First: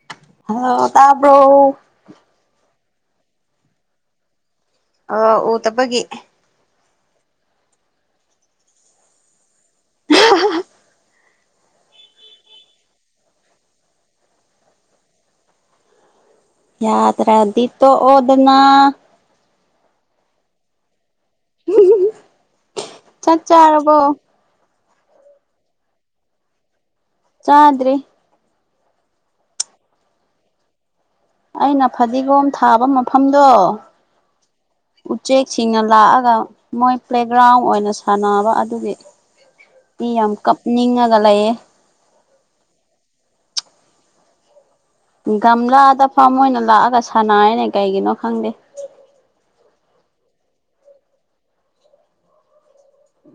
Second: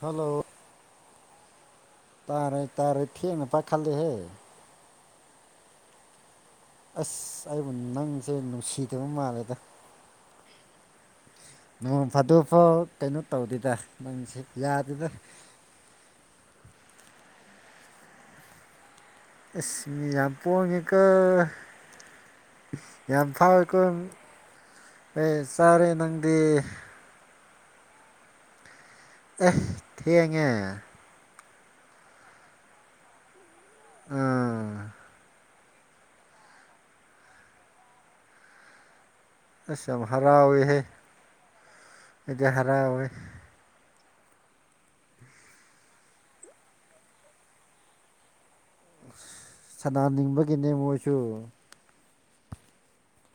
Hello. ꯑꯣ ꯇꯥꯕꯔꯣ ꯇꯥꯔꯩ ꯇꯥꯔꯩ ꯊꯦꯡꯅ ꯄ ꯈꯜꯗꯦ ꯍꯦ ꯑ ꯎ ꯇꯕꯒꯤ꯫ ꯑꯁ ꯑꯩꯕꯨ ꯅꯪꯁꯦ ꯅꯨꯡꯁꯤꯗꯕ ꯃꯥꯜꯂꯦꯗ ꯅꯣꯡ ꯐꯥꯗꯣꯛꯐꯥꯎ ꯀꯩꯅꯣ ꯇꯧꯗꯦꯗ ꯅꯪꯁ ꯌꯥꯗꯗ ꯌꯥ ꯇ꯭ꯔꯗꯤ ꯇꯣ ꯑꯣꯗꯅ ꯑꯁ ꯃꯤ ꯌꯥꯝ ꯄꯣꯡꯉꯦꯀ ꯌꯥꯝ ꯆꯥꯛ ꯊꯥꯎꯦꯀꯣ ꯆꯥꯔꯕꯣ ꯑꯦ ꯆꯥꯔꯦ ꯅꯪꯗꯤ꯫ ꯇꯗ꯭ꯔꯤ꯫ ꯑꯦ ꯊꯉꯦ꯫ ꯑꯩꯅ ꯐꯗꯤꯒꯣꯝ ꯊꯥꯕ ꯃꯐꯝꯗꯣ ꯑꯥ ꯎꯆꯦꯛ ꯁꯤꯡꯅ ꯂꯥꯛꯑꯒ ꯃꯣꯏ ꯄ꯭ꯂꯦꯒ꯭ꯔꯥꯎꯟ ꯑꯣꯏꯅ ꯁꯥꯟꯅꯕ ꯑꯗꯨꯒꯤ ꯑꯁ ꯏ ꯌꯥꯝ ꯍꯔꯥꯎꯋꯦꯍꯦ ꯀꯞꯅꯤꯡꯉꯒ ꯂꯩꯌꯦ꯫ ꯑꯩꯗꯤ ꯍꯔꯥꯎ ꯋꯦ꯫ ꯒꯝꯂꯥꯗ ꯐꯝ ꯑꯣꯏꯅ ꯂꯥꯛꯑꯒ ꯁꯥꯟꯅꯩꯅꯦ ꯀꯩꯒꯤꯅꯣ ꯈꯪꯗꯦ꯫ ꯑꯁ ꯁꯅꯥꯅꯤꯡꯕꯒꯤꯅꯦ ꯃꯣꯏꯁꯨ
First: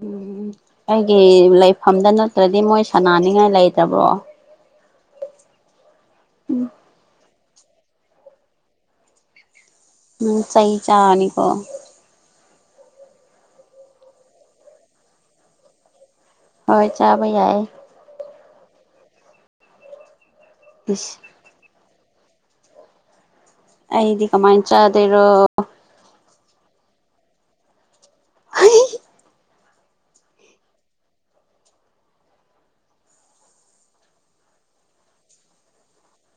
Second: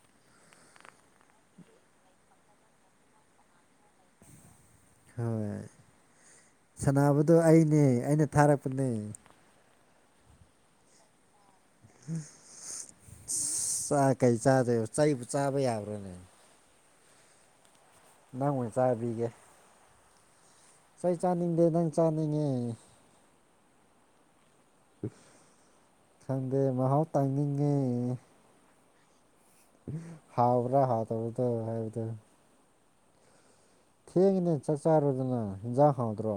ꯎꯝ ꯑꯩꯒꯤ ꯂꯩꯐꯝꯗ ꯅꯠꯇ꯭ꯔꯗꯤ ꯃꯣꯏ ꯁꯅꯥꯅꯤꯡꯉꯥꯏ ꯂꯩꯇꯕ꯭ꯔꯣ ꯍꯣꯏ ꯎꯝ ꯁꯅꯕꯗꯣ ꯑꯩꯅꯦ ꯑꯩꯅꯦ ꯊꯥꯔꯛꯄꯅꯦ ꯎꯝ ꯆꯩ ꯆꯥꯅꯤꯀꯣ ꯆ ꯀꯩ ꯆꯥꯗꯣꯏꯕ ꯆꯩ ꯆꯥꯕ ꯌꯥꯕ꯭ꯔꯥꯅꯦ꯫ ꯍꯣꯏ ꯆꯥꯕ ꯌꯥꯏꯌꯦ꯫ ꯅꯪ ꯑꯣꯏꯅ ꯆꯥꯕꯤꯒꯦ꯫ ꯏꯁ ꯆꯩ ꯆꯥꯅꯤꯡꯗꯦ ꯅꯪ ꯆꯥꯅꯤꯡꯉꯦ꯫ ꯑꯩꯗꯤ ꯀꯃꯥꯏꯅ ꯆꯥꯗꯣꯢꯔꯣ ꯈꯪꯗꯦ ꯃꯍꯥꯎ ꯇꯪꯅꯤꯡꯉꯦ꯫ [unintelligible] ꯍꯥꯥꯎꯕ꯭ꯔ ꯍꯥꯥꯎ ꯇꯕꯨꯗ ꯍꯥꯏꯕꯗꯨ ꯊꯦꯡꯉꯤꯅꯦ ꯆꯥꯛ ꯆꯥꯔꯨꯗꯅ ꯍꯦꯟꯖꯥꯡ ꯍꯥꯎꯗ꯭ꯔꯣ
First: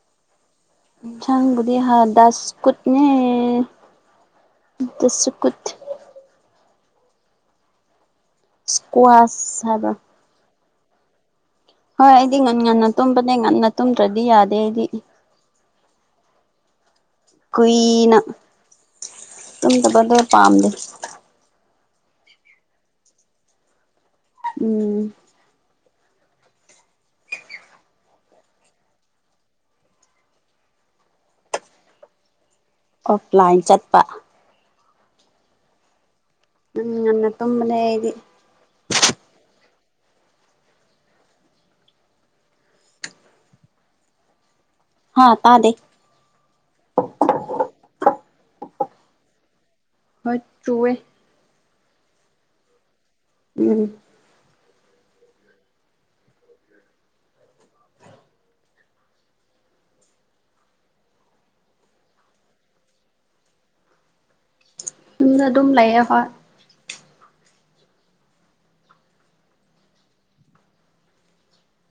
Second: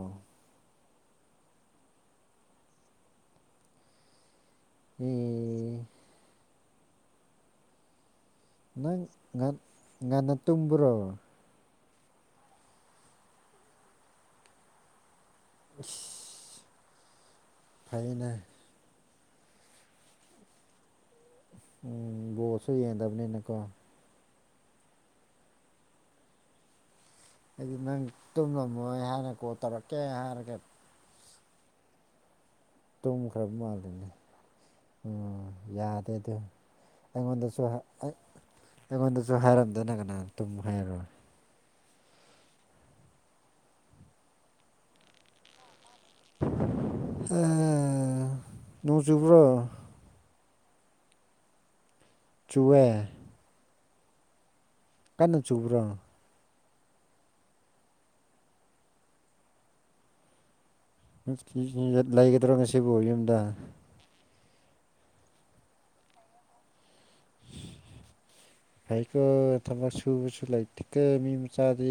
ꯏꯟꯁꯥꯡꯒꯗꯤ ꯍꯥ ꯗꯁꯀꯨꯠꯅꯦ ꯀꯨꯠ ꯑꯦ ꯅꯪ ꯉ ꯏꯁꯀ꯭ꯋꯥꯁ ꯍꯥꯏꯕ꯭ꯔꯥ ꯉꯟꯅ ꯇꯨꯝꯕ꯭ꯔꯣ ꯍꯣꯏ ꯑꯩꯗꯤ ꯉꯟ ꯉꯟꯅ ꯇꯨꯝꯕꯅꯦ ꯉꯟꯅ ꯇꯨꯝꯗ꯭ꯔꯗꯤ ꯌꯥꯗꯦ ꯑꯩꯗꯤ꯫ ꯢꯁ ꯀꯨꯏꯅ ꯐꯩꯅꯦ ꯇꯨꯝꯗꯕꯗꯣ ꯄꯥꯝꯗꯦ꯫ ꯎꯝ ꯕꯣꯜꯁꯨ ꯌꯦꯡꯗꯕꯅꯤꯅꯀꯣ ꯎꯝ ꯍꯥꯏꯗꯤ ꯅꯪ ꯇꯨꯝꯂꯝꯃꯣꯏ ꯍꯥꯏꯅ ꯀꯣꯜ ꯇꯧꯔꯛꯀꯦ ꯍꯥꯏꯔꯒ ꯇꯨꯝꯈ꯭ꯔꯕ ꯑꯣꯐꯂꯥꯏꯟ ꯆꯠꯄ ꯃꯥꯜꯂꯤꯅꯦ ꯎꯝ ꯌꯥꯗꯦ ꯑꯗꯨ ꯎꯝ ꯉꯟꯅ ꯑꯩꯉꯣꯟꯗꯁꯨ ꯇꯨꯝꯕꯅꯦ ꯑꯩꯗꯤ ꯑꯩꯉꯣꯟꯗꯁꯨ ꯍꯥꯏꯔꯝꯗꯅ ꯀꯅꯥ ꯇꯨꯝ ꯍꯥꯏꯔꯣꯏ ꯍꯥꯥ ꯇꯥꯗꯦ꯫ ꯑ ꯅꯣꯡ ꯆꯨꯕ꯭ꯔꯣ? ꯍꯣꯏ ꯆꯨꯋꯦ꯫ ꯆꯨꯋꯦ꯫ ꯎꯝ ꯀꯟꯅ ꯆꯨꯕ꯭ꯔꯣ ꯂꯩꯒꯗ꯭ꯔꯣ ꯉꯁꯤꯕꯨ ꯌꯨꯝꯗ ꯌꯨꯝꯗ ꯑꯗꯨꯝ ꯂꯩꯌꯦ ꯍꯣꯏ [inaudible] ꯌꯥꯢꯀꯣ ꯊꯕꯛ ꯁꯨꯕꯁꯨ ꯂꯩꯇꯦ ꯀꯣ ꯃꯤ ꯃꯆꯥꯗꯤ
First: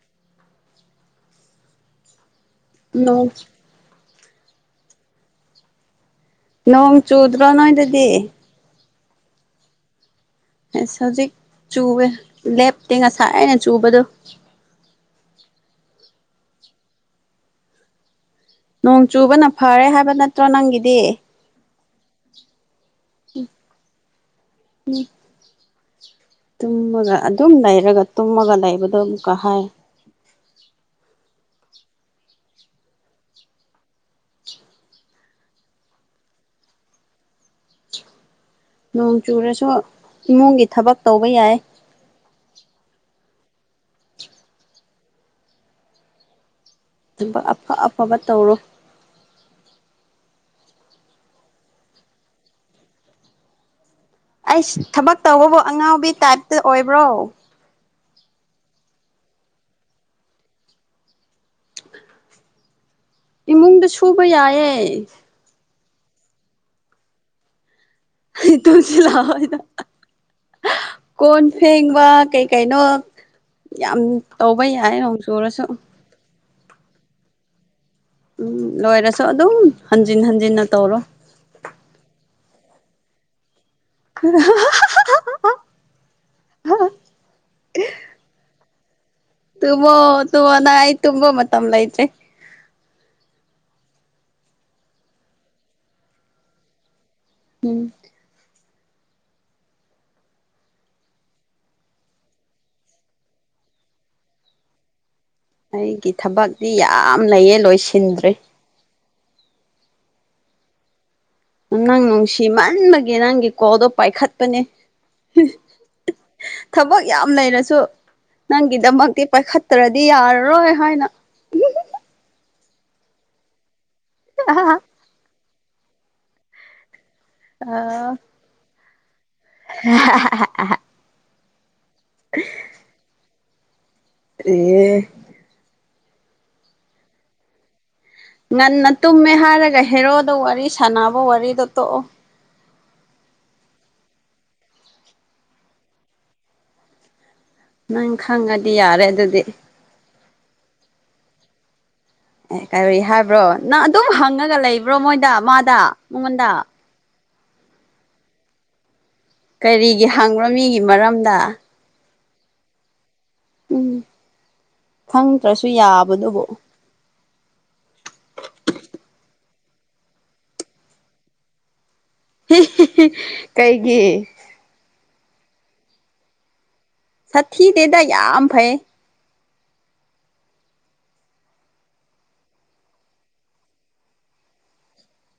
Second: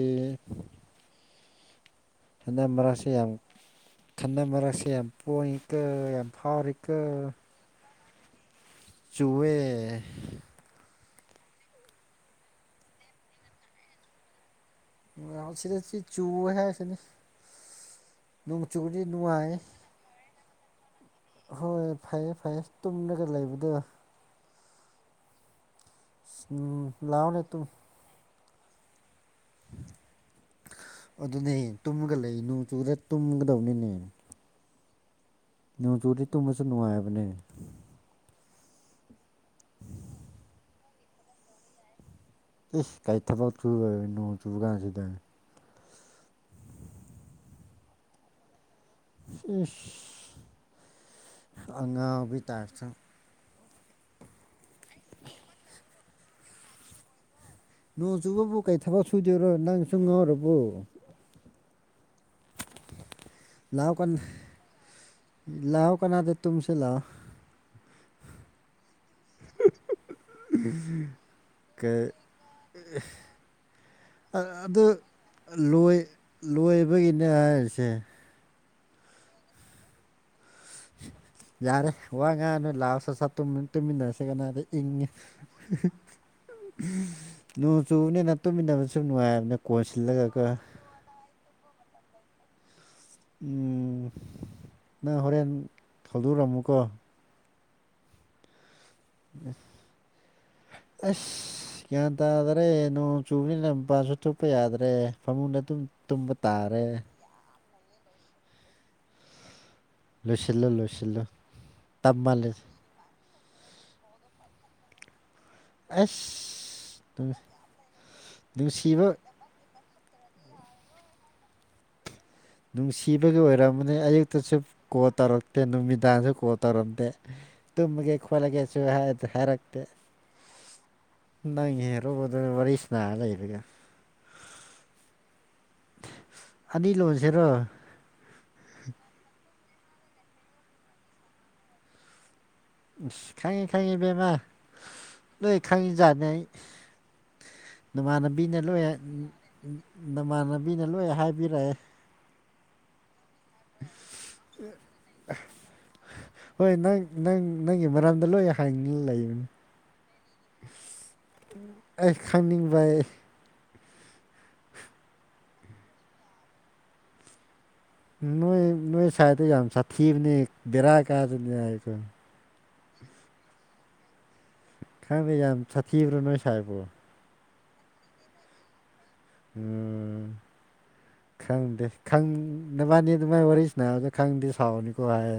ꯥꯥꯍꯟꯗꯛ ꯃꯔꯛꯁꯦ ꯌꯥꯝ ꯅꯣꯡ ꯈꯟꯅ ꯃꯔꯛꯁꯦ ꯌꯥꯝ ꯄꯣꯏ ꯑ ꯌꯥꯝ ꯐꯥꯎꯔꯦꯀꯣ ꯒꯣ ꯅꯣꯏꯗꯗꯤ ꯆꯨꯋꯦ ꯑꯁ ꯍꯧꯖꯤꯛ ꯆꯨꯋꯦ ꯂꯦꯞꯇꯦ ꯉꯁꯥꯏꯅ ꯆꯨꯕꯗꯣ ꯌꯥ ꯁꯤꯗꯁꯤ ꯆꯨ ꯍꯥꯏꯁꯤꯅꯤ ꯅꯣꯡ ꯆꯨꯔꯗꯤ ꯆꯨꯕꯅ ꯅꯨꯡꯉꯥꯏ ꯐꯔꯦ ꯍꯥꯏꯕ ꯅꯠꯇ꯭ꯔꯣ ꯅꯪꯒꯤꯗꯤ ꯍꯣꯏ ꯐꯩꯌꯦ ꯐꯩꯌꯦ ꯇꯨꯝꯂꯒ ꯂꯩꯕꯗꯣ ꯇꯨꯝꯃꯒ ꯂꯥꯎꯅꯦ ꯑꯗꯨꯝ ꯇꯨꯝ ꯂꯩꯔꯒ ꯇꯨꯝꯃꯒ ꯂꯩꯕꯗꯣ ꯑꯃꯨꯛꯀ ꯍꯥ ꯑꯗꯨꯅꯦ ꯇꯨꯝꯃꯒ ꯂꯩꯅꯨ ꯅꯣꯡ ꯆꯨꯔꯒ ꯇꯨꯝꯒꯗꯧꯅꯤꯅꯦ ꯅꯣꯡꯆꯨꯔꯗꯤ ꯇꯨꯝꯃꯁꯨ ꯅꯨꯡꯉꯥꯏꯕꯅꯦ ꯅꯣꯡ ꯆꯨꯔꯁꯨ ꯏꯃꯨꯡꯒꯤ ꯊꯕꯛ ꯇꯧꯕ ꯌꯥꯏ ꯏꯁ ꯀꯥꯏꯊꯕꯛ ꯆꯨꯕ ꯅꯣꯡ ꯆꯨꯕ ꯀꯥꯟꯁꯤꯗ ꯑꯗꯨꯒ ꯑꯐ ꯑꯐꯕ ꯇꯧꯔꯣ ꯑꯉꯥꯎꯕꯩ ꯇꯥꯞꯇꯥ ꯑꯩꯁ ꯊꯕꯛ ꯇꯧꯕꯕꯨ ꯑꯉꯥꯎꯕꯤ ꯇꯥꯏꯞꯇ ꯑꯣꯏꯕ꯭ꯔꯣ ꯅꯣꯡ ꯆꯨꯕꯕꯨ ꯀꯩ ꯊꯕꯛ ꯁꯨꯗꯣꯏꯔꯣ ꯅꯪ ꯆꯨꯝꯉꯧꯔꯕꯨ ꯏꯃꯨꯡꯗ ꯂꯥꯛꯑꯣ ꯀꯟ ꯁꯨꯕ ꯌꯥꯏꯌꯦ ꯂꯥꯛꯑꯣ ꯀꯅꯥꯗꯦ ꯇꯨꯝꯁꯦ ꯂꯥꯛꯑꯣ ꯑꯩ ꯊꯝ [inaudible] ꯁꯤ ꯂꯑꯣꯗ ꯀꯣꯟ ꯐꯦꯡꯕ ꯀꯩ ꯀꯩꯅꯣ ꯌꯥꯝ ꯇꯧꯕ ꯑꯗꯨ ꯌꯥꯏ ꯅꯣꯡ ꯆꯨꯔꯁꯨ ꯂꯣꯏ ꯂꯣꯏꯕꯒꯤꯅꯦ ꯍꯥꯏꯔꯤꯁꯦ ꯎꯝ ꯂꯣꯏꯔꯁꯨ ꯑꯗꯨꯝ ꯍꯟꯖꯤꯟ ꯍꯟꯖꯤꯟꯅ ꯇꯧꯔ ꯌꯥꯔꯦ ꯋꯥ ꯉꯥꯡꯅꯣ ꯂꯥꯛꯑꯣ ꯁꯠ ꯁꯠ ꯇꯨꯝꯃꯤꯟꯅꯁꯤ ꯀꯅꯥꯗꯦ ꯏꯪꯉꯦ ꯅꯣꯡ ꯆꯨꯕꯅꯤꯅ ꯇꯨꯃꯤꯟꯅꯕ ꯁꯨ ꯅꯨꯡꯉꯥꯏꯔꯦ ꯇꯨꯝꯃꯨ ꯇꯨꯝꯕ ꯃꯇꯝ ꯂꯩꯇꯦ ꯅꯪ ꯍꯣꯔꯦꯟ ꯊꯧꯗꯨꯔꯝꯃꯨꯀꯣ ꯎꯝ ꯌꯦꯁ [inaudible] ꯑꯁ ꯒ꯭ꯌꯥꯟ ꯇꯥꯗꯔꯦ ꯅꯣꯡ ꯆꯨꯕꯅꯤ ꯂꯝ ꯃꯄꯥꯁꯨ ꯊꯨꯞꯄ ꯌꯥꯗ꯭ꯔꯦ ꯐꯃꯨꯡꯗ ꯑꯗꯨꯝ ꯑꯩꯒꯤ ꯇꯨꯝꯕ ꯊꯕꯛꯇꯤ ꯇꯥꯔꯦ ꯌꯥꯝ ꯂꯩꯌꯦ ꯂꯣꯏꯁꯤꯟꯗ꯭ꯔꯦ ꯂꯣꯏꯁꯤꯜꯂꯣ ꯂꯣꯏꯁꯤꯜꯂꯣ ꯅꯪ ꯅꯨꯡꯁꯤ ꯇꯝꯃꯜꯂꯦ ꯃꯟꯕꯒꯤ ꯅꯪꯒꯤ ꯀꯣꯜꯗꯣ ꯄꯥꯏꯈꯠꯄꯅꯦ ꯊꯕꯛ ꯑꯁ ꯌꯥꯝ ꯅꯨꯡ ꯂꯩꯔꯁꯨ ꯅꯨꯡꯁꯤꯕ ꯅꯪꯒꯤꯗꯃꯛꯇꯤ ꯄꯥꯏꯈꯠ ꯐꯠꯇ꯭ꯔꯗꯤ ꯌꯥꯔꯔꯣꯏ ꯍꯥꯏꯅ ꯅꯨꯡꯁꯤꯕꯒꯤ ꯑꯣꯏꯔꯝꯝꯕꯅꯤ ꯑꯌꯨꯛꯇꯁꯨ ꯑꯥ ꯀꯣꯜ ꯇꯧꯔꯛꯇꯦ ꯅꯨꯃꯤꯗꯥꯡꯁꯨ ꯀꯣꯜ ꯇꯧꯔꯝꯗꯦ ꯇꯃꯦ ꯈꯣꯂꯒꯦꯁꯨꯣ ꯍꯔꯛ [inaudible] ꯅꯪ ꯍꯦꯔꯨꯕꯗꯨꯅ ꯋꯥꯔꯤ ꯁꯅꯥꯔ ꯂꯩꯔꯒ ꯑꯦ [inaudible] ꯑꯅꯤ ꯂꯣꯟꯁꯤꯔꯣ ꯉꯟꯅ ꯇꯨꯝꯃꯦ ꯍꯥꯏꯔꯒ ꯍꯦꯔꯣꯗ ꯋꯥꯔꯤ ꯁꯥꯟꯅꯕ ꯋꯥꯔꯤꯗꯣ ꯇꯣꯛꯑꯣ ꯁꯤ ꯈꯉꯤ ꯈꯉꯤꯕꯃꯥ ꯂꯣꯏ ꯈꯉꯤꯅꯤ ꯅꯪ ꯅꯃꯥꯟꯅꯕꯤꯅ ꯈꯪꯉꯗꯤ ꯂꯣꯏ ꯌꯥꯔꯦ ꯑꯗꯨꯗꯤ ꯅꯃꯥꯟꯅꯕꯤꯅ ꯂꯣꯏ ꯍꯥꯏꯕꯤꯔꯛꯑꯦ ꯑꯦ ꯀꯔꯤ ꯍꯥꯏꯕ꯭ꯔꯣ ꯅꯪ ꯑꯗꯨꯝ ꯍꯪꯉꯒ ꯂꯩꯕ꯭ꯔꯣ ꯃꯣꯏꯗ ꯃꯥꯗ ꯃꯉꯣꯟꯗ ꯍꯣꯏ ꯅꯪ ꯅꯪ ꯅꯪꯒꯤ ꯃꯔꯝꯗ ꯂꯣꯏ ꯍꯥꯏꯅꯤꯡ ꯂꯩꯕꯅꯤ ꯀꯔꯤꯒꯤ ꯍꯥꯡꯕ꯭ꯔꯃꯤꯒꯤ ꯃꯔꯝꯗ ꯑꯩ ꯈꯪꯅꯤꯡꯕ ꯑꯩ ꯎꯝ ꯈꯪꯗ꯭ꯔꯁꯨ ꯌꯥꯕꯗꯨꯕꯨ ꯅꯣꯏꯏ ꯅꯣꯏꯏ ꯁꯥꯏꯗ ꯌꯥꯝ ꯁꯥꯊꯤꯕꯅꯤ ꯦꯔꯥ ꯀꯥꯖꯅꯤ ꯍꯥꯏꯀ ꯀꯩꯒꯤ ꯈꯪꯗꯦ ꯌꯥꯝ ꯁꯥꯊꯤꯕ꯭ꯔꯣ ꯅꯣꯏ ꯁꯥꯏꯕꯣ ꯁꯥꯊꯤꯗꯦꯗ ꯌꯥꯝ ꯐꯩ ꯎꯝ ꯈꯪꯗꯦ ꯈꯪ ꯅꯕꯥꯅꯤ ꯑꯗꯨ ꯃꯥꯏ ꯋꯥꯔꯤꯁꯤ ꯅꯥꯕꯗ ꯈꯪꯗꯦ ꯁꯥꯎꯅꯤꯀꯣ ꯍꯥꯏ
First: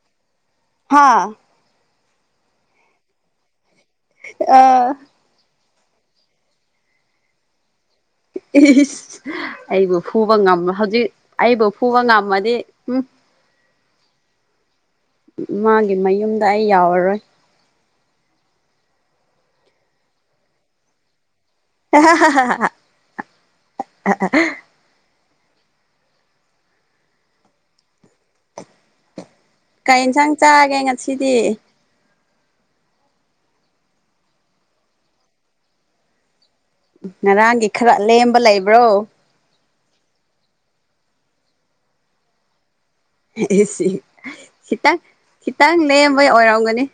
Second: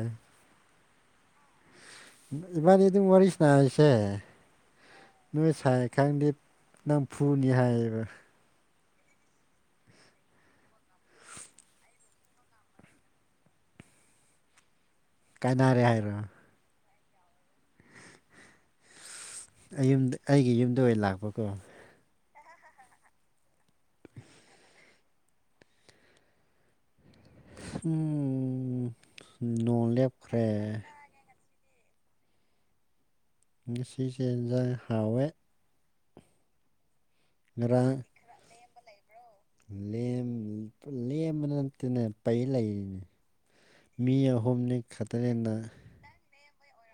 ꯍꯥꯥ ꯏꯕꯥꯥ ꯑꯗꯨ ꯋꯥꯔꯤꯔꯤꯁꯤꯅ ꯏꯁꯦ ꯑꯥ ꯅꯣꯏ ꯁꯥꯏ ꯈꯪꯗꯤꯦ ꯅꯝꯐꯨꯅꯤ ꯍꯥꯏꯌꯦꯕ ꯏꯁ ꯑꯩꯕꯨ ꯐꯨꯕ ꯉꯝꯃ ꯍꯧꯖꯤꯛ ꯑꯩꯕꯨ ꯐꯨꯕ ꯉꯝꯃꯗꯤ ꯎꯝ ꯀꯥꯏꯅꯔꯦ ꯃꯥꯒꯤ ꯍꯥꯏꯔꯣ ꯃꯌꯨꯝꯗ ꯑꯩ ꯌꯥꯎꯔꯔꯣꯏ ꯑꯩ ꯌꯨꯝꯗ ꯑꯩꯒꯤ ꯌꯨꯝꯗ ꯑꯣꯏꯅ ꯂꯥꯛꯄꯀꯣ [unintelligible] ꯍꯨꯝ ꯅꯣꯡ ꯂꯦꯞꯈ꯭ꯔꯦ ꯁꯤꯗꯤ ꯉꯁꯤꯁꯦ ꯏꯟꯖꯥꯡ ꯍꯥꯎꯋꯦ ꯉꯔꯥꯡꯒꯤ ꯈꯔ ꯉꯔꯥꯡ ꯂꯦꯝꯕ ꯂꯩꯕ꯭ꯔꯣ ꯂꯦꯝ ꯂꯦꯝꯕ ꯅꯠꯇꯦꯅꯦ ꯄꯩ ꯂꯩꯔꯤꯅꯦ ꯏꯁ ꯁꯤ ꯃꯤ ꯑꯍꯨꯝꯅꯤ ꯈꯤꯇꯪ ꯈꯛꯇꯅꯤꯅ ꯈꯤꯇꯪ ꯂꯦꯝꯕꯩ ꯑꯣꯏꯔꯝꯒꯅꯤ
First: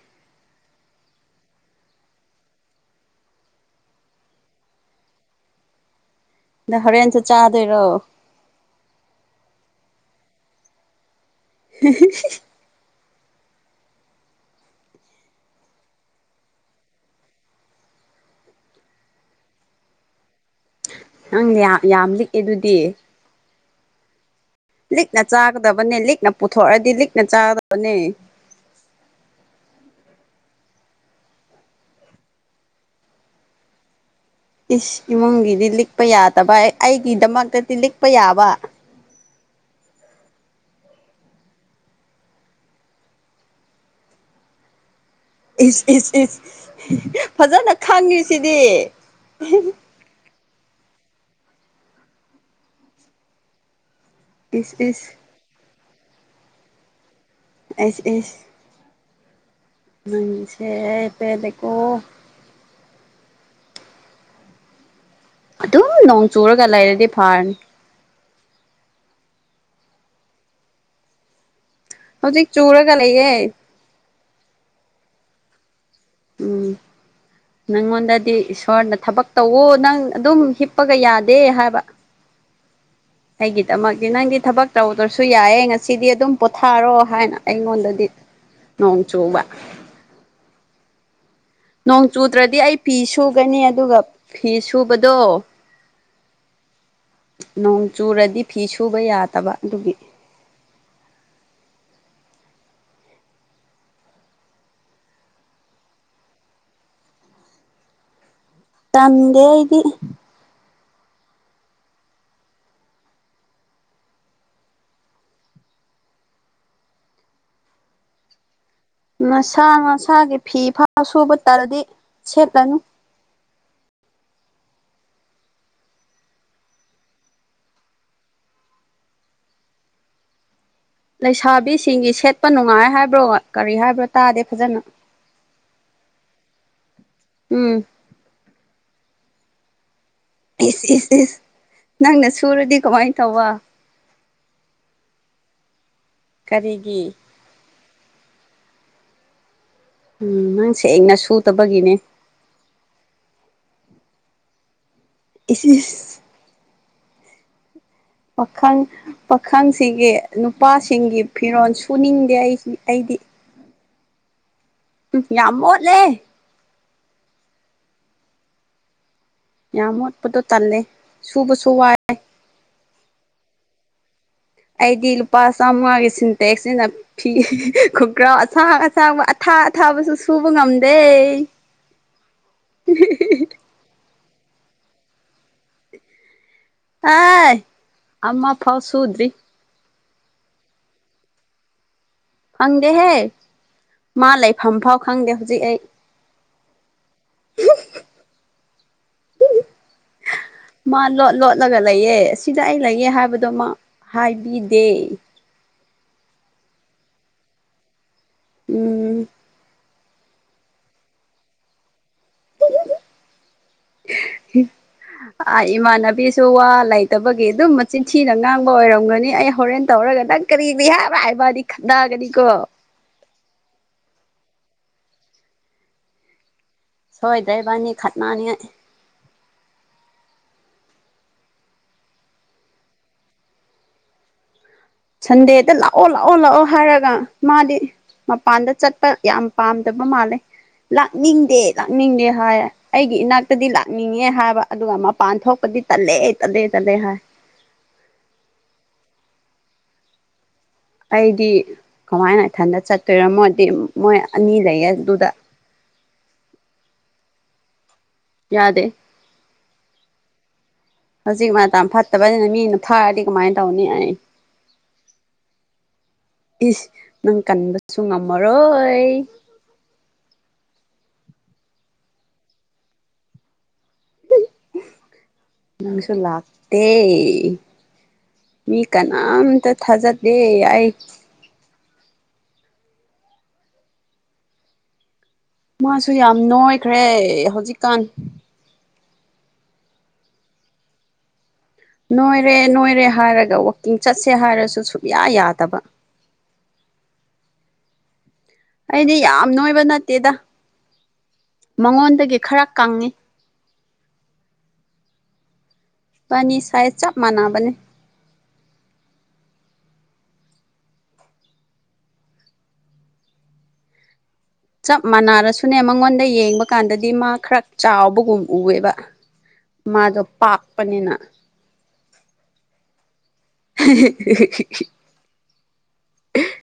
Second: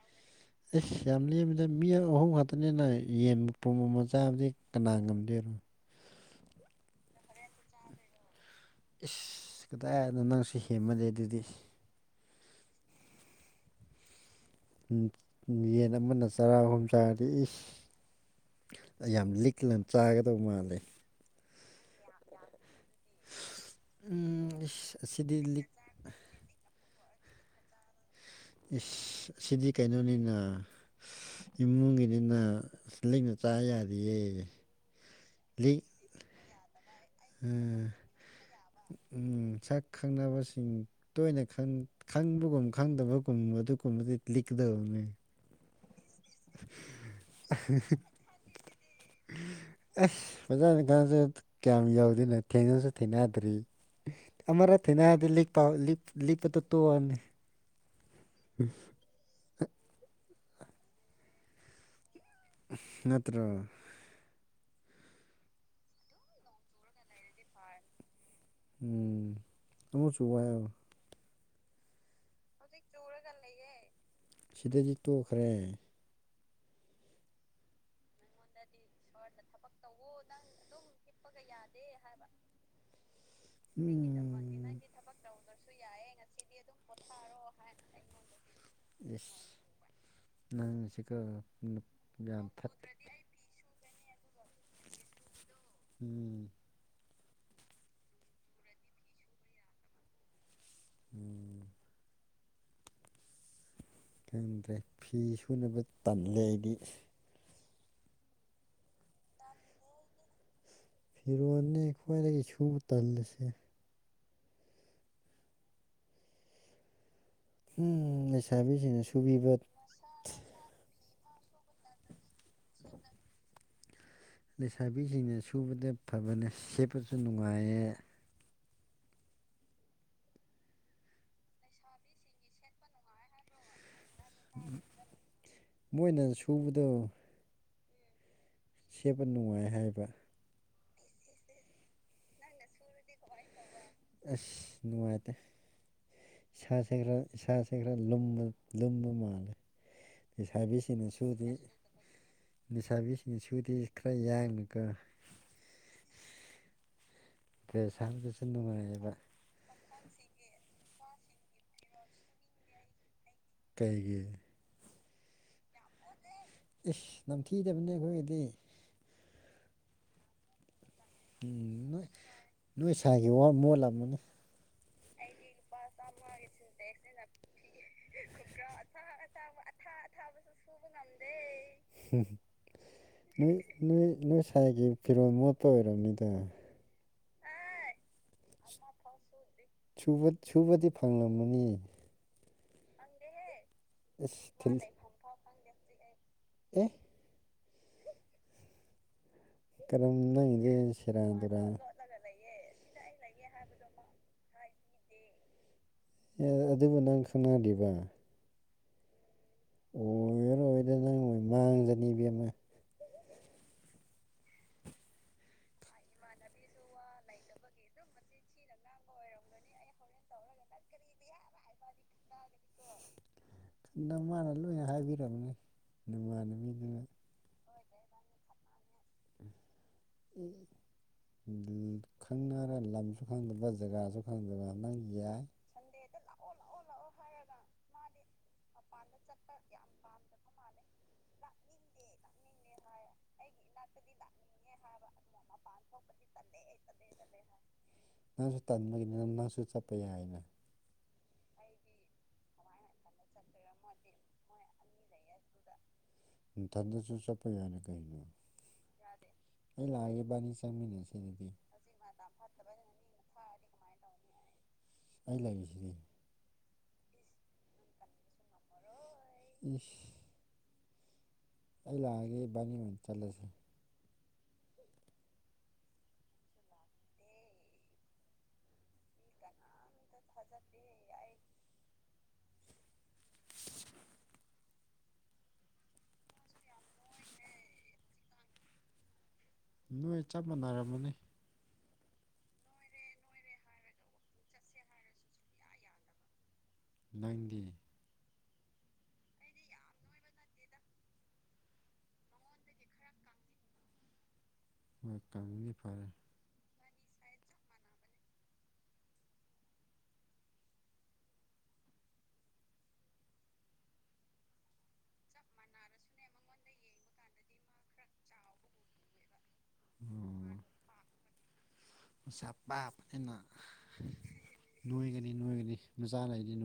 ꯏꯁ ꯌꯥꯝ ꯂꯦꯝꯃꯤꯗ ꯃꯤ ꯑꯍꯨꯝ ꯈꯛꯇꯅꯤꯅ ꯌꯦꯟ ꯃꯄꯨꯝ ꯑꯃ ꯆꯥꯕꯗꯤ ꯀꯅꯥ ꯉꯝꯒꯦꯔꯣ ꯅ ꯍꯣꯔꯦꯟꯁꯨ ꯆꯥꯗꯣꯏꯔꯣ ꯏꯁ ꯀꯗꯥꯏꯅꯣ ꯅꯪꯁꯨ ꯍꯦꯝꯃꯜꯂꯦ ꯑꯗꯨꯗꯤ ꯍꯤꯍꯤ ꯍꯤ ꯌꯦꯟ ꯑꯃꯅ ꯆꯔꯥ ꯑꯍꯨꯝ ꯆꯥꯔꯗꯤ ꯏꯁ ꯌꯥꯝ ꯂꯤꯛꯂ ꯆꯥꯒꯗꯕ ꯃꯥꯜꯂꯦ ꯅꯪ ꯌꯥꯝ ꯌꯥꯝ ꯂꯤꯛꯑꯦ ꯑꯗꯨꯗꯤ ꯎꯝ ꯏꯁ ꯂꯤꯛꯅ ꯑꯁꯤꯗꯤ ꯂꯤꯛ ꯆꯥꯒꯗꯕꯅꯦ ꯂꯤꯛꯅ ꯄꯨꯊꯣꯔꯑꯗꯤ ꯂꯤꯛꯅ ꯆꯥꯒꯗꯕꯅꯦ ꯏꯁ ꯁꯤꯗꯤ ꯀꯩꯅꯣꯅꯤꯅ ꯏꯃꯨꯡꯒꯤꯅꯤꯅ ꯂꯤꯛꯅ ꯆꯥ ꯌꯥꯔꯤꯌꯦ ꯏꯁ ꯏꯃꯨꯡꯒꯤꯗꯤ ꯂꯤꯛꯄ ꯌꯥꯗꯕ ꯑꯩꯒꯤꯗꯃꯛꯇꯗꯤ ꯂꯤꯛꯄ ꯌꯥꯕ ꯎꯝ ꯁꯛ ꯈꯪꯅꯕꯁꯤꯡ ꯇꯣꯏꯅ ꯈꯪ ꯈꯪꯕꯒꯨꯝ ꯈꯪꯗꯕꯒꯨꯝ ꯑꯗꯨꯒꯨꯝꯕꯗꯤ ꯂꯤꯛꯀꯗꯕꯅꯤ ꯏꯁ ꯏꯁ ꯏꯁ ꯐꯖꯅ ꯈꯪꯉꯤꯁꯤꯗꯤ ꯑꯁ ꯐꯖꯅ ꯈꯡ ꯌꯥꯎꯗꯅ ꯊꯦꯡꯅꯁꯨ ꯊꯦꯡꯅꯗ꯭ꯔꯤ ꯏꯁ ꯑꯃꯔꯛ ꯏꯁ ꯊꯦꯡꯅꯔꯗꯤ ꯂꯤꯀꯞꯄꯥꯎ ꯂꯤꯛꯄꯇꯣ ꯇꯣꯛꯑꯅꯤ ꯑꯦꯁ ꯑꯦꯁ ꯎꯝ ꯅꯪꯁꯦ ꯑꯩ ꯄꯦꯜꯂꯦꯀꯣ ꯅꯠꯇ꯭ꯔꯣ ꯑꯗꯨꯝ ꯅꯣꯡ ꯆꯨꯔꯒ ꯂꯩꯔꯗꯤ ꯐꯔꯅꯤ ꯎꯝ ꯅꯣꯡ ꯆꯨ ꯍꯥꯏꯌꯣ ꯍꯧꯖꯤꯛ ꯆꯨꯔꯒ ꯂꯩꯌꯦ ꯁꯤꯗꯗꯤ ꯇꯣꯛꯈ꯭ꯔꯦ ꯎꯝ ꯅꯪꯉꯣꯟꯗꯗꯤ ꯏꯁꯣꯔꯅ ꯊꯕꯛ ꯇꯧꯋꯣ ꯅꯪ ꯑꯗꯨꯝ ꯍꯤꯞ ꯄꯒ ꯌꯥꯗꯦ ꯍꯥꯏꯕ ꯑꯩꯒꯤꯗꯃꯛꯗꯤ ꯅꯪꯗꯤ ꯊꯕꯛ ꯇꯧꯗ꯭ꯔꯁꯨ ꯌꯥꯏꯌꯦ ꯉꯁꯤꯗꯤ ꯑꯗꯨꯝ ꯄꯣꯊꯥꯔꯣ ꯍꯥꯏꯅ ꯑꯩꯉꯣꯟꯗꯗꯤ ꯅꯣꯡ ꯆꯨꯕ ꯅꯪꯁꯦꯀꯣ ꯅꯣꯡ ꯆꯨꯗ꯭ꯔꯗꯤ ꯑꯩ ꯐꯤ ꯁꯨꯒꯅꯤ ꯑꯗꯨꯒ ꯐꯤ ꯁꯨꯕꯗꯣ ꯎꯝ ꯅꯣꯡ ꯆꯨꯔꯗꯤ ꯐꯤ ꯁꯨꯕ ꯌꯥꯗꯕ ꯑꯗꯨꯒꯤ ꯎꯝ ꯈꯪꯗ꯭ꯔꯦ ꯐꯤ ꯁꯨꯅꯕ ꯇꯜꯂꯦ ꯑꯩꯗꯤ ꯇꯟꯗꯦ ꯑꯩꯗꯤ ꯐꯤꯔꯣꯟꯅꯤ ꯈ꯭ꯋꯥꯏꯗꯒꯤ ꯁꯨꯕ ꯇꯜꯂꯤꯁꯦ ꯎꯝ ꯂꯩꯁꯥꯕꯤꯖꯤꯅ ꯁꯨ ꯃꯁꯥ ꯃꯁꯥꯒꯤ ꯐꯤ ꯐꯥꯎ ꯁꯨꯕ ꯇꯜꯂꯗꯤ ꯁꯦꯠꯂꯅꯨ ꯂꯩꯁꯥꯕꯤꯁꯤꯡꯅ ꯁꯨꯕꯗ ꯐꯕꯅꯦ ꯁꯦꯠꯄꯁꯨ ꯅꯨꯡꯉꯥꯏꯌꯦ ꯂꯩꯁꯥꯕꯤꯁꯤꯡꯒꯤ ꯁꯦꯠꯄ ꯅꯨꯡꯉꯥꯏ ꯍꯥꯏꯕ꯭ꯔꯣ ꯀꯔꯤ ꯍꯥꯏꯕ꯭ꯔꯣ ꯇꯥꯗꯦ ꯐꯖꯅ ꯃꯣꯏꯅ ꯁꯨꯕꯗꯣ ꯎꯝ... ꯁꯦꯕ ꯅꯨꯡꯉꯥꯏ ꯍꯥꯏꯕ ꯏꯁ ꯏꯁ ꯏꯁ ꯅꯪꯅ ꯁꯨꯔꯗꯤ ꯀꯃꯥꯏꯅ ꯇꯧꯕ ꯑꯁ ꯅꯨꯡꯉꯥꯏꯇꯦ ꯏꯁ ꯁꯦ ꯀꯔꯤꯒꯤ ꯈꯔ ꯏꯁꯥꯁꯦ ꯈꯔ ꯂꯨꯝꯕ ꯂꯨꯝꯕ ꯃꯥꯜꯂꯦ ꯎꯝ ꯅꯪ ꯂꯩꯁꯥꯕꯤꯁꯤꯡꯅ ꯁꯦꯡꯅ ꯁꯨꯗꯤ ꯁꯨꯗꯕꯒꯤꯅꯦ ꯂꯩꯁꯥꯕꯤꯁꯤꯡꯅ ꯁꯨꯗꯤ ꯈꯔ ꯌꯥꯡꯅꯤꯀꯣ ꯏꯁ ꯏꯁ... ꯗ꯭ꯔꯦꯁ ꯁꯥꯕꯗꯁꯨ ꯅꯨꯡꯉꯥꯏꯌꯦꯕ ꯄꯥꯈꯪꯁꯤꯒꯤ ꯅꯨꯄꯥꯁꯤꯡꯒꯤ ꯐꯤꯔꯣꯜ ꯁꯨꯅꯤꯡꯗꯦ ꯑꯩ ꯑꯩꯗꯤ ꯀꯩꯒꯤ ꯑꯨꯝ ꯌꯥꯝ ꯃꯣꯠꯂꯦ ꯏꯁ ꯅꯝꯊꯤꯗꯕꯅꯤ ꯑꯩꯈꯣꯏꯒꯤꯗꯤ ꯌꯥꯝ ꯃꯣꯠꯄꯗꯣ ꯇꯜꯂꯦ ꯁꯨꯕꯁꯨ ꯋꯥꯏ ꯎꯝ ꯅꯣꯏ ꯅꯣꯏ ꯁꯥꯏꯒꯤ ꯋꯥ ꯃꯣꯜꯂꯝꯅꯤ ꯑꯩꯗꯤ ꯂꯨꯄꯥ ꯆꯥꯝꯃꯉꯥꯒꯤ ꯁꯤꯟꯇꯦꯛꯁꯤꯅ ꯐꯤ ꯈꯨꯒ꯭ꯔꯥꯎ ꯑꯁꯥꯡ ꯑꯁꯥꯡꯕ ꯑꯊꯥ ꯑꯊꯥꯕꯁꯨ ꯁꯨꯕ ꯉꯝꯗꯦ ꯍꯨꯝ ꯍꯨꯝ꯬꯬꯬꯬꯬ ꯅꯣꯏ ꯅꯣꯏ ꯁ꯭ꯋꯥꯏꯒꯤ ꯐꯤꯔꯣꯜ ꯃꯣꯠꯄ ꯑꯣꯏꯔꯝꯅꯤꯗ ꯍꯥꯏ ꯑꯃ ꯄꯥꯎ ꯁꯨꯗ꯭ꯔꯤ ꯁꯨꯕ ꯁꯨꯕꯗꯤ ꯐꯪꯂꯝꯃꯅꯤ ꯈꯪꯗꯦꯍꯦ ꯃꯥ ꯑꯁ ꯂꯩꯐꯝꯐꯥꯎ ꯈꯪꯗꯦ ꯍꯧꯖꯤꯛ ꯑꯩ ꯑꯦ꯬꯬꯬꯬ ꯀꯔꯝ ꯅꯪꯒꯤꯗꯤ ꯃꯥ ꯁꯦꯔꯥꯟ ꯂꯣꯠ ꯇꯨꯔꯥꯟ ꯂꯣꯠꯂꯒ ꯂꯩꯌꯦ ꯁꯤꯗ ꯑꯩ ꯂꯩꯌꯦ ꯍꯥꯏꯕꯗꯣ ꯃꯥ ꯍꯥꯏꯕꯤꯗꯦ ꯑꯦ ꯑꯗꯨꯕꯨ ꯅꯪ ꯈꯪꯅꯔꯤꯕ ꯎꯝ꯬꯬ ꯑꯣꯏꯔꯔꯣꯏꯗ ꯅꯪ ꯑꯣꯢ ꯃꯥꯡꯖꯅꯤ ꯏꯕꯦꯝꯃꯥ ꯍꯨꯝ ꯏꯃꯥꯟꯅꯕꯤꯁꯨ ꯋꯥ ꯂꯩꯇꯕꯒꯤ ꯑꯗꯨꯝ ꯃꯆꯤꯟꯊꯤꯅ ꯉꯥꯡꯕ ꯑꯣꯏꯔꯝꯒꯅꯤ ꯑꯩ ꯍꯣꯔꯦꯟ ꯇꯧꯔꯒ ꯅꯪ ꯀꯔꯤꯕꯤ ꯍꯥꯏꯥꯕ ꯍꯥꯏꯕꯗꯤ ꯈꯥꯠꯅꯒꯅꯤꯀꯣ ꯅ ꯃꯥꯅ ꯂꯣꯏꯅ ꯍꯥꯏꯕꯤꯔꯝꯅꯤ ꯅꯃꯥꯟꯅꯕꯤꯗꯨꯅ ꯁꯣꯏꯗ꯭ꯔꯦ ꯏꯕꯅꯤ ꯈꯠꯃꯅꯤ ꯑꯦ ꯑꯦ ꯈꯪꯅꯔ ꯂꯝꯁꯨ ꯈꯪꯗꯕ ꯖꯒꯥꯁꯨ ꯈꯪꯗꯕ ꯅꯪ ꯌꯥꯏ ꯁꯥꯟꯗꯦꯗ ꯂꯛꯑꯣ ꯑꯣꯟ ꯂꯥꯛꯑꯣ ꯂꯥꯛꯑꯣ ꯍꯥꯏꯔꯒ ꯃꯥꯗꯤ ꯃꯄꯥꯟꯗ ꯆꯠꯄ ꯌꯥꯝ ꯄꯥꯝꯗꯕ ꯃꯥꯜꯂꯦ ꯂꯥꯛꯅꯤꯡꯗꯦ ꯂꯥꯛꯅꯤꯡꯗꯦ ꯍꯥꯏ ꯑꯩꯒꯤ ꯏꯅꯥꯛꯇꯗꯤ ꯂꯥꯛꯅꯤꯡꯉꯦ ꯍꯥꯏꯕ ꯑꯗꯨꯒ ꯃꯄꯥꯟ ꯊꯣꯛꯄꯗꯤ ꯇꯜꯂꯦ ꯇꯜꯂꯦ ꯇꯠꯂꯦ ꯍꯥꯏ ꯅꯪꯁꯨ ꯇꯟꯕꯒꯤꯅꯤꯅ ꯅꯪꯁꯨ ꯆꯠꯄ ꯌꯥꯏꯅ ꯑꯩꯗꯤ ꯀꯃꯥꯏꯅ ꯏꯊꯟꯗ ꯆꯠꯇꯣꯏꯔ ꯃꯣꯏꯗꯤ ꯃꯣꯏ ꯑꯅꯤ ꯂꯩꯌꯦ ꯑꯗꯨꯗ ꯒꯊꯟꯗꯖꯨ ꯆꯠꯄ ꯌꯥꯏꯅ ꯀꯩꯅꯣ ꯌꯥꯗꯦ ꯑꯩ ꯂꯥꯛꯑꯒꯦ ꯏꯕꯥꯅꯤ ꯆꯠꯃꯤꯟꯅꯁꯦ ꯍꯧꯖꯤꯛ ꯃꯇꯝ ꯐꯠꯇꯕꯅꯤꯅ ꯃꯤꯅ ꯐꯥꯔꯗꯤ ꯀꯃꯥꯏ ꯇꯧꯅꯤ ꯑꯩ ꯑꯩ ꯂꯩꯔꯤꯖꯤꯗꯤ ꯏꯁ ꯅꯪ ꯀꯟꯕꯁꯨ ꯉꯝꯃꯔꯣꯏ ꯏꯁ ꯑꯩ ꯂꯥꯛꯑꯒꯦ ꯏꯕꯥꯅꯤ ꯑꯣꯏꯅ ꯆꯠꯂꯁꯤ ꯅꯪꯁꯨ ꯂꯥꯛꯇꯦ ꯃꯤ ꯀꯅꯥꯝꯇ ꯊꯥꯖꯗꯦ ꯑꯩ ꯃꯥꯁꯨ ꯌꯥꯝ ꯅꯣꯏꯈ꯭ꯔꯦ ꯍꯧꯖꯤꯛꯀꯥꯟ ꯅꯣꯏ ꯆꯞ ꯃꯥꯟꯅꯔꯝꯃꯅꯤ ꯅꯣꯏꯔꯦ ꯅꯣꯏꯔꯦ ꯍꯥꯏꯔꯒ ꯋꯥꯛꯀꯤꯡ ꯆꯠꯁꯦ ꯍꯥꯏꯔꯁꯨ ꯁꯨꯛꯌꯥ ꯌꯥꯗꯕ ꯅꯪꯒꯤ ꯑꯩꯗꯤ ꯌꯥꯝ ꯅꯣꯏꯕ ꯅꯠꯇꯦꯗ ꯃꯉꯣꯟꯗꯒꯤ ꯈꯔ ꯀꯪꯉꯤ ꯃꯣꯏ ꯀꯪꯉꯗꯤ ꯐꯔꯦ ꯏꯕꯥꯅꯤ ꯁꯥꯏꯖ ꯆꯞ ꯃꯥꯟꯅꯕꯅꯦ ꯆꯞ ꯃꯥꯟꯅꯔꯁꯨꯅꯦ ꯃꯉꯣꯟꯗ ꯌꯦꯡꯕ ꯀꯥꯟꯗꯗꯤ ꯃꯥ ꯈꯔ ꯆꯥꯎꯕꯒꯨꯝ ꯎꯑꯦꯕ ꯃꯥꯗꯣ ꯑꯣ ꯄꯥꯛꯄꯅꯤꯅ ꯃꯁꯥ ꯄꯥꯕꯅꯤꯅ ꯅꯣꯏꯒꯅꯤ ꯅꯣꯏꯒꯅꯤ ꯅꯆꯥ ꯂꯩꯗꯤ ꯅꯣꯏ